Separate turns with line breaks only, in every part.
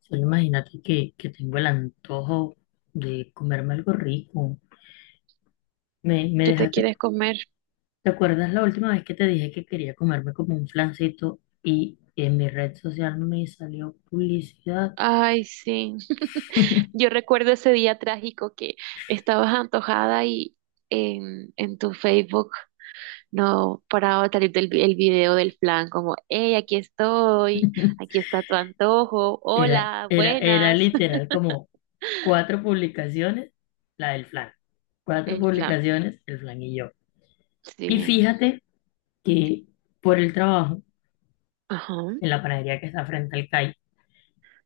Solo imagínate que tengo el antojo de comerme algo rico. Me
¿Qué te
dejaste.
quieres comer?
¿Te acuerdas la última vez que te dije que quería comerme como un flancito y en mi red social me salió publicidad?
Ay, sí. Yo recuerdo ese día trágico que estabas antojada y en tu Facebook no paraba de salir el video del flan, como, hey, aquí estoy, aquí está tu antojo,
Era,
hola,
era, era
buenas.
literal como cuatro publicaciones, la del flan. Cuatro
El flan,
publicaciones, el flan y yo. Y
sí.
fíjate que por el trabajo,
Ajá.
en la panadería que está frente al CAI,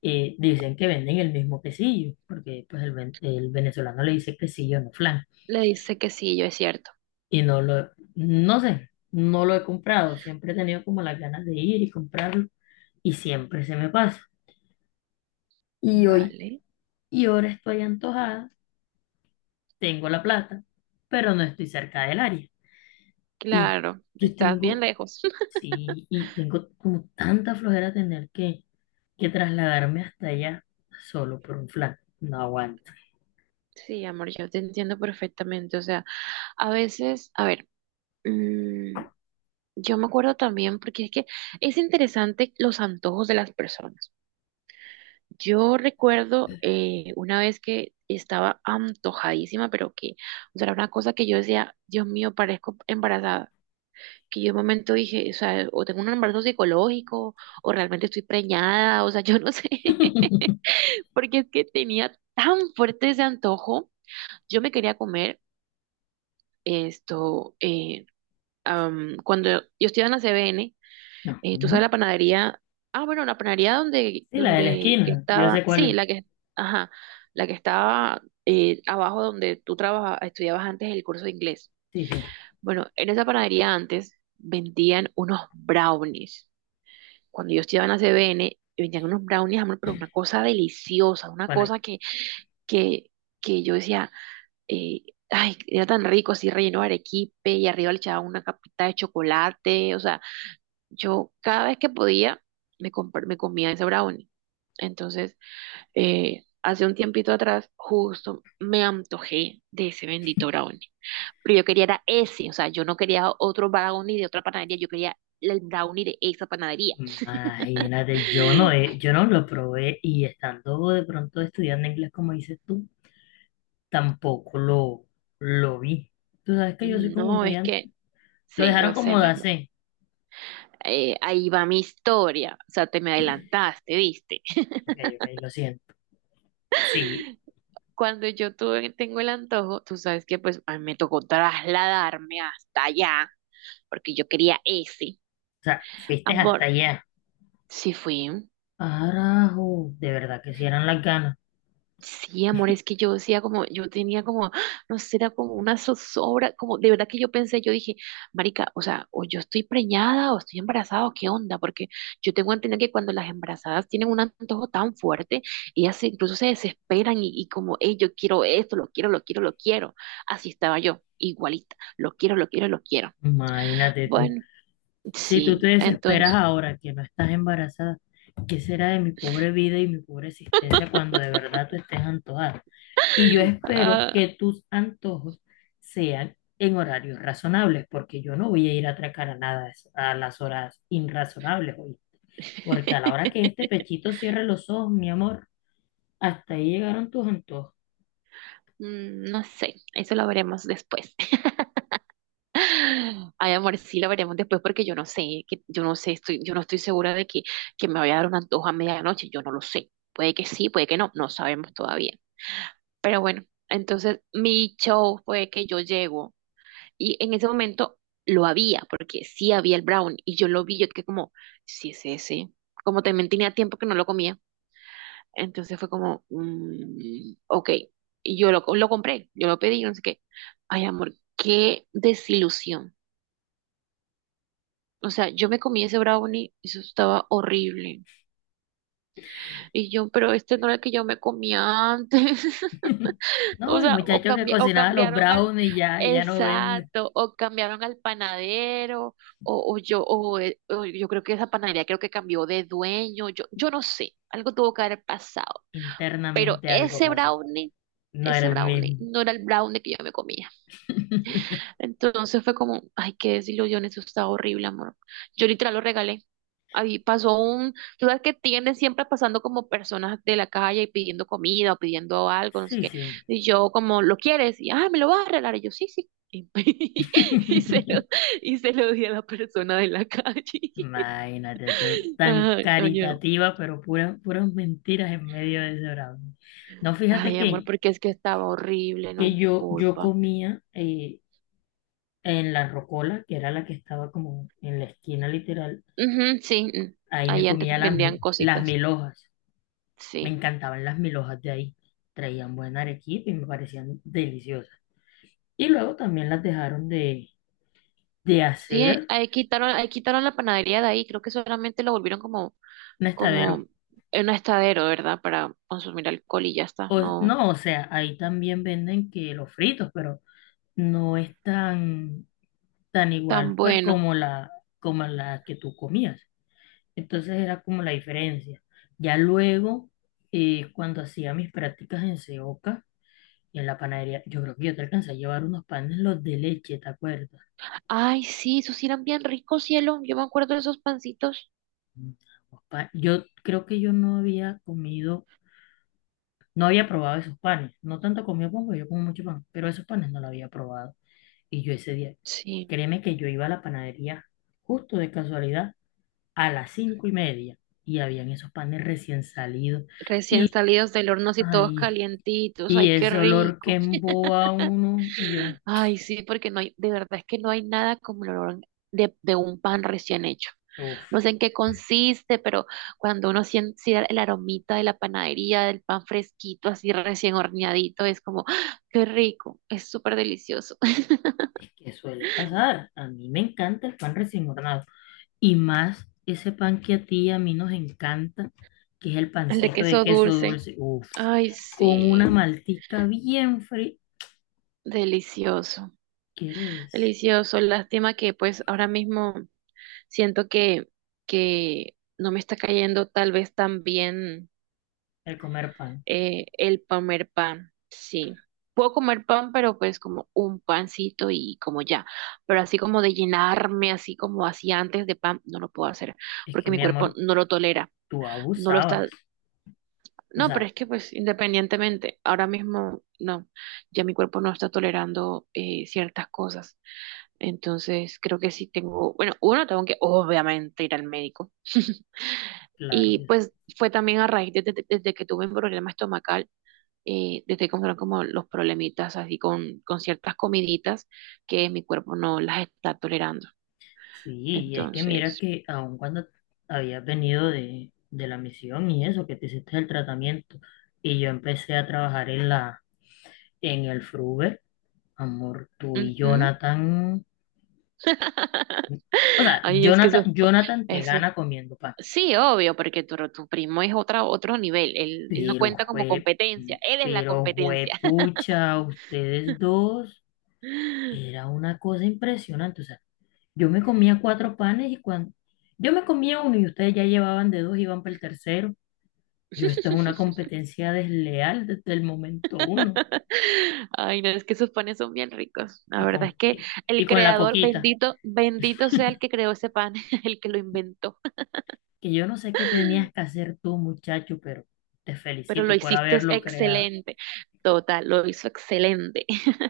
dicen que venden el mismo quesillo, porque pues el venezolano le dice quesillo, no flan.
Le dice que sí, yo es cierto.
Y no sé, no lo he comprado, siempre he tenido como las ganas de ir y comprarlo y siempre se me pasa. Y hoy,
Vale.
y ahora estoy antojada, tengo la plata, pero no estoy cerca del área. Y
Claro,
yo
estás bien
tengo,
lejos.
sí, y tengo como tanta flojera tener que trasladarme hasta allá solo por un flan. No aguanto.
Sí, amor, yo te entiendo perfectamente. O sea, a veces, a ver. mm, Yo me acuerdo también, porque es que es interesante los antojos de las personas. Yo recuerdo una vez que estaba antojadísima, pero que, o sea, era una cosa que yo decía, Dios mío, parezco embarazada. Que yo en un momento dije, o sea, o tengo un embarazo psicológico, o realmente estoy preñada, o sea, yo no sé, porque es que tenía tan fuerte ese antojo. Yo me quería comer esto, cuando yo estudiaba en la CBN, tú sabes
No.
la panadería, ah, bueno, la panadería donde,
Sí, la de la
donde que
esquina, yo sé
estaba,
cuál
sí,
es.
la que, ajá, la que estaba abajo donde estudiabas antes el curso de inglés.
Sí, sí.
Bueno, en esa panadería antes vendían unos brownies. Cuando yo estudiaba en la CBN, vendían unos brownies, amor, pero una cosa deliciosa, una
Bueno,
cosa que, que yo decía, eh, ay, era tan rico, así relleno de arequipe y arriba le echaban una capita de chocolate, o sea, yo cada vez que podía me comía ese brownie. Entonces, hace un tiempito atrás, justo me antojé de ese bendito brownie. Pero yo quería era ese, o sea, yo no quería otro brownie de otra panadería, yo quería el brownie de esa panadería.
imagínate, yo no lo probé y estando de pronto estudiando inglés como dices tú, tampoco lo vi. Tú sabes que yo soy como
No,
muy
es que,
anti. Lo
sí,
dejaron
yo sé,
como de
mi amor.
hacer.
Ahí va mi historia, o sea, te me adelantaste, ¿viste?
Ok, ok, lo siento. Sí,
Tengo el antojo, tú sabes que pues a mí me tocó trasladarme hasta allá porque yo quería ese.
o sea, fuiste hasta
Amor,
allá.
sí fui.
Ah, carajo, de verdad que si eran las ganas.
Sí, amor, es que yo decía como, yo tenía como, no sé, era como una zozobra, como de verdad que yo pensé, yo dije, marica, o sea, o yo estoy preñada o estoy embarazada, o qué onda, porque yo tengo que entender que cuando las embarazadas tienen un antojo tan fuerte, incluso se desesperan y como, hey, yo quiero esto, lo quiero, lo quiero, lo quiero. Así estaba yo, igualita, lo quiero, lo quiero, lo quiero.
Imagínate tú.
Bueno,
Si tú
sí,
te desesperas
entonces,
ahora que no estás embarazada, ¿qué será de mi pobre vida y mi pobre existencia cuando de verdad tú estés antojada? Y yo espero
ah.
que tus antojos sean en horarios razonables, porque yo no voy a ir a atracar a nada a las horas irrazonables hoy. Porque a la hora que este pechito cierre los ojos, mi amor, hasta ahí llegaron tus antojos.
Mm, no sé, eso lo veremos después. Ay, amor, sí lo veremos después porque yo no sé, que yo no sé, estoy, yo no estoy segura de que me vaya a dar un antojo a medianoche, yo no lo sé. Puede que sí, puede que no, no sabemos todavía. Pero bueno, entonces mi show fue que yo llego y en ese momento lo había, porque sí había el brown y yo lo vi, yo que como, sí es ese, como también tenía tiempo que no lo comía. Entonces fue como, ok, y lo compré, yo lo pedí, no sé qué. Ay, amor, qué desilusión. O sea, yo me comí ese brownie, eso estaba horrible. Y yo, pero este no era el que yo me comía antes.
No, el muchacho que
O
cocinaba los
cambiaron al,
brownies ya no ven
exacto, o cambiaron al panadero, o yo creo que esa panadería creo que cambió de dueño, yo no sé, algo tuvo que haber pasado. Pero
internamente algo pasó. No era
ese
el
brownie
mismo.
no era el brownie que yo me comía. Entonces fue como, ay, qué desilusión, eso está horrible, amor. Yo literal lo regalé. Tú sabes que tienden siempre pasando como personas de la calle y pidiendo comida o pidiendo algo, no sé
Sí,
qué.
sí.
Y yo como, ¿lo quieres? Y, ay, ¿me lo vas a regalar? Y yo, sí, sí. Y, y se lo, y se lo di a la persona de la calle.
Imagínate, tú tan
Ay, ay, am-
caritativa, pero puras, puras mentiras en medio de ese brownie. No, fíjate
ay, amor,
que,
porque es que estaba horrible, no es
que
mi
yo
culpa.
comía en la rocola, que era la que estaba como en la esquina literal,
Ujú, sí, mm,
ahí me
ahí antes
comía las,
vendían
mi- las
cositas.
mil hojas. Me
Sí.
encantaban las mil hojas de ahí. Traían buena arequipe y me parecían deliciosas. Y luego también las dejaron de
Sí,
hacer
ahí quitaron la panadería de ahí, creo que solamente lo volvieron como, como
nestaderos.
un estadero, ¿verdad? Para consumir alcohol y ya está,
O,
no
no, o sea, ahí también venden que los fritos, pero no es tan igual,
tan
pues
bueno.
como como la que tú comías. Entonces era como la diferencia. Ya luego, cuando hacía mis prácticas en Seoca, en la panadería, yo creo que yo te alcancé a llevar unos panes, los de leche, ¿te acuerdas?
Ay, sí, esos sí eran bien ricos, cielo. Yo me acuerdo de esos pancitos.
Mm, Yo creo que yo no había comido, no había probado esos panes, no tanto comía pan, porque yo como mucho pan, pero esos panes no los había probado. Y yo ese día,
Sí,
créeme que yo iba a la panadería justo de casualidad a las 5:30 y habían esos panes recién salidos
recién
y,
salidos del horno así todos
ay,
calientitos.
y
Ay, qué
ese olor que
rico.
emboba a uno y yo,
Ay, sí, porque no hay, de verdad es que no hay nada como el olor de un pan recién hecho.
uff,
No sé en qué consiste, pero cuando uno siente el aromita de la panadería, del pan fresquito, así recién horneadito, es como, ¡ah! Qué rico, es súper delicioso.
es que suele pasar. A mí me encanta el pan recién hornado y más ese pan que a ti y a mí nos encanta, que es el
El de
pancito de
queso
queso
dulce,
dulce, uff,
ay,
con
sí,
una maltica bien fría.
delicioso,
¿Quieres
delicioso. Lástima que pues ahora mismo siento que no me está cayendo tal vez tan bien.
el comer pan?
El comer pan, sí. Puedo comer pan, pero pues como un pancito y como ya. Pero así como de llenarme, así como hacía antes de pan, no lo puedo hacer,
Es que
porque mi
mi
cuerpo
amor,
no lo tolera,
tú
no lo está.
abusabas. O
No, pero
sea,
es que pues independientemente, ahora mismo no, ya mi cuerpo no está tolerando ciertas cosas. Entonces creo que sí tengo, bueno, uno tengo que obviamente ir al médico.
claro
Y
que
pues fue también a raíz desde que tuve un problema estomacal te estoy encontrando como los problemitas así con ciertas comiditas que mi cuerpo no las está tolerando.
sí, y es que mira
Entonces,
que aun cuando habías venido de la misión y eso, que te hiciste el tratamiento, y yo empecé a trabajar en en el Fruber, amor, tú y
ujú.
Jonathan, o sea,
Ay, es que
Jonathan,
eso,
Jonathan te
eso,
gana comiendo pan,
sí, obvio, porque tu primo es otro nivel, él no
pero
cuenta como
fue,
competencia, él es la
pero fue
competencia.
pucha, ustedes dos, era una cosa impresionante, o sea, yo me comía cuatro panes y yo me comía uno y ustedes ya llevaban de dos, iban para el tercero. Yo, esto es una competencia desleal desde el momento uno.
Ay, no, es que esos panes son bien ricos. La
Y
verdad
con,
es que
y, y
el
con la
creador,
coquita,
bendito, bendito sea el que creó ese pan, el que lo inventó.
que yo no sé qué tenías que hacer tú, muchacho, pero te
Pero lo
felicito por
hiciste
haberlo creado.
excelente. Total, lo hizo excelente.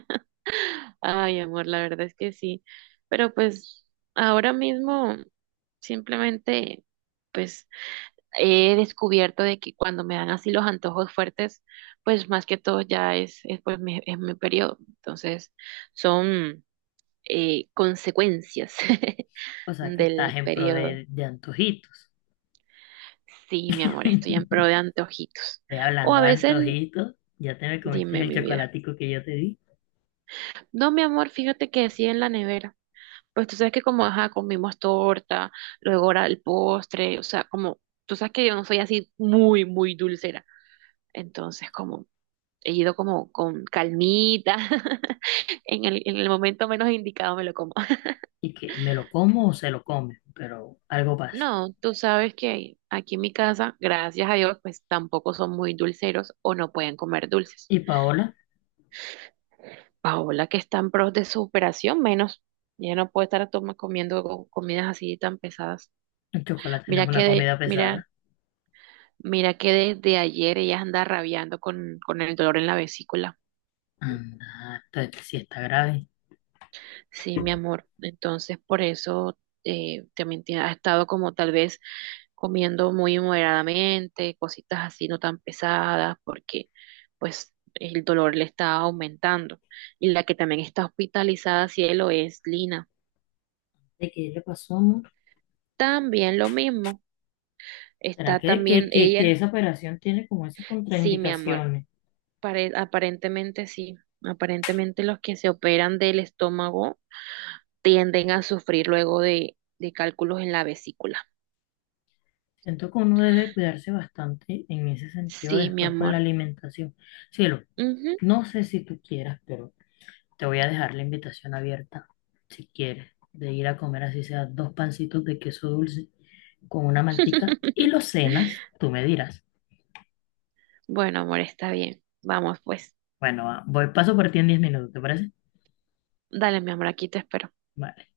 Ay, amor, la verdad es que sí. Pero pues ahora mismo simplemente pues he descubierto de que cuando me dan así los antojos fuertes, pues más que todo ya pues mi, es mi periodo. Entonces son consecuencias
O sea, que estás
del
en pro
periodo.
de antojitos.
Sí, mi amor, estoy en
Ve
pro de antojitos. O
hablando
a
de
veces,
antojitos, ya te me comiste
dime
el
mi vida.
chocolatico que yo te di.
No, mi amor, fíjate que sí en la nevera. Pues tú sabes que como, ajá, comimos torta, luego ahora el postre, o sea, como, tú sabes que yo no soy así muy dulcera. Entonces, como, he ido como con calmita, en el momento menos indicado me lo como.
Y que me lo como o se lo come, pero algo pasa.
No, tú sabes que aquí en mi casa, gracias a Dios, pues tampoco son muy dulceros o no pueden comer dulces.
Y Paola,
Paola, que está en pros de su operación, menos. Ya no puede estar comiendo comidas así tan pesadas.
el chocolate no es
Mira que
una
de,
comida
mira,
pesada.
mira que desde ayer ella anda rabiando con el dolor en la vesícula.
Anda, entonces sí está grave.
Sí, mi amor. Entonces, por eso ha estado como tal vez comiendo muy moderadamente, cositas así no tan pesadas, porque pues el dolor le está aumentando. Y la que también está hospitalizada, cielo, es Lina.
¿De qué le pasó, amor?
También lo mismo.
¿Será
Está
que, que,
también
que, que
ella.
esa operación tiene como esas
Sí, mi amor.
contraindicaciones?
Aparentemente sí. Aparentemente los que se operan del estómago tienden a sufrir luego de cálculos en la vesícula.
Siento que uno debe cuidarse bastante en ese sentido
Sí, mi
después con la
amor.
alimentación. Cielo,
Ujú.
no sé si tú quieras, pero te voy a dejar la invitación abierta, si quieres, de ir a comer así sea dos pancitos de queso dulce con una mantica y los cenas, tú me dirás.
Bueno, amor, está bien. Vamos, pues.
Bueno, va, voy paso por ti en 10 minutos, ¿te parece?
Dale, mi amor, aquí te espero.
Vale.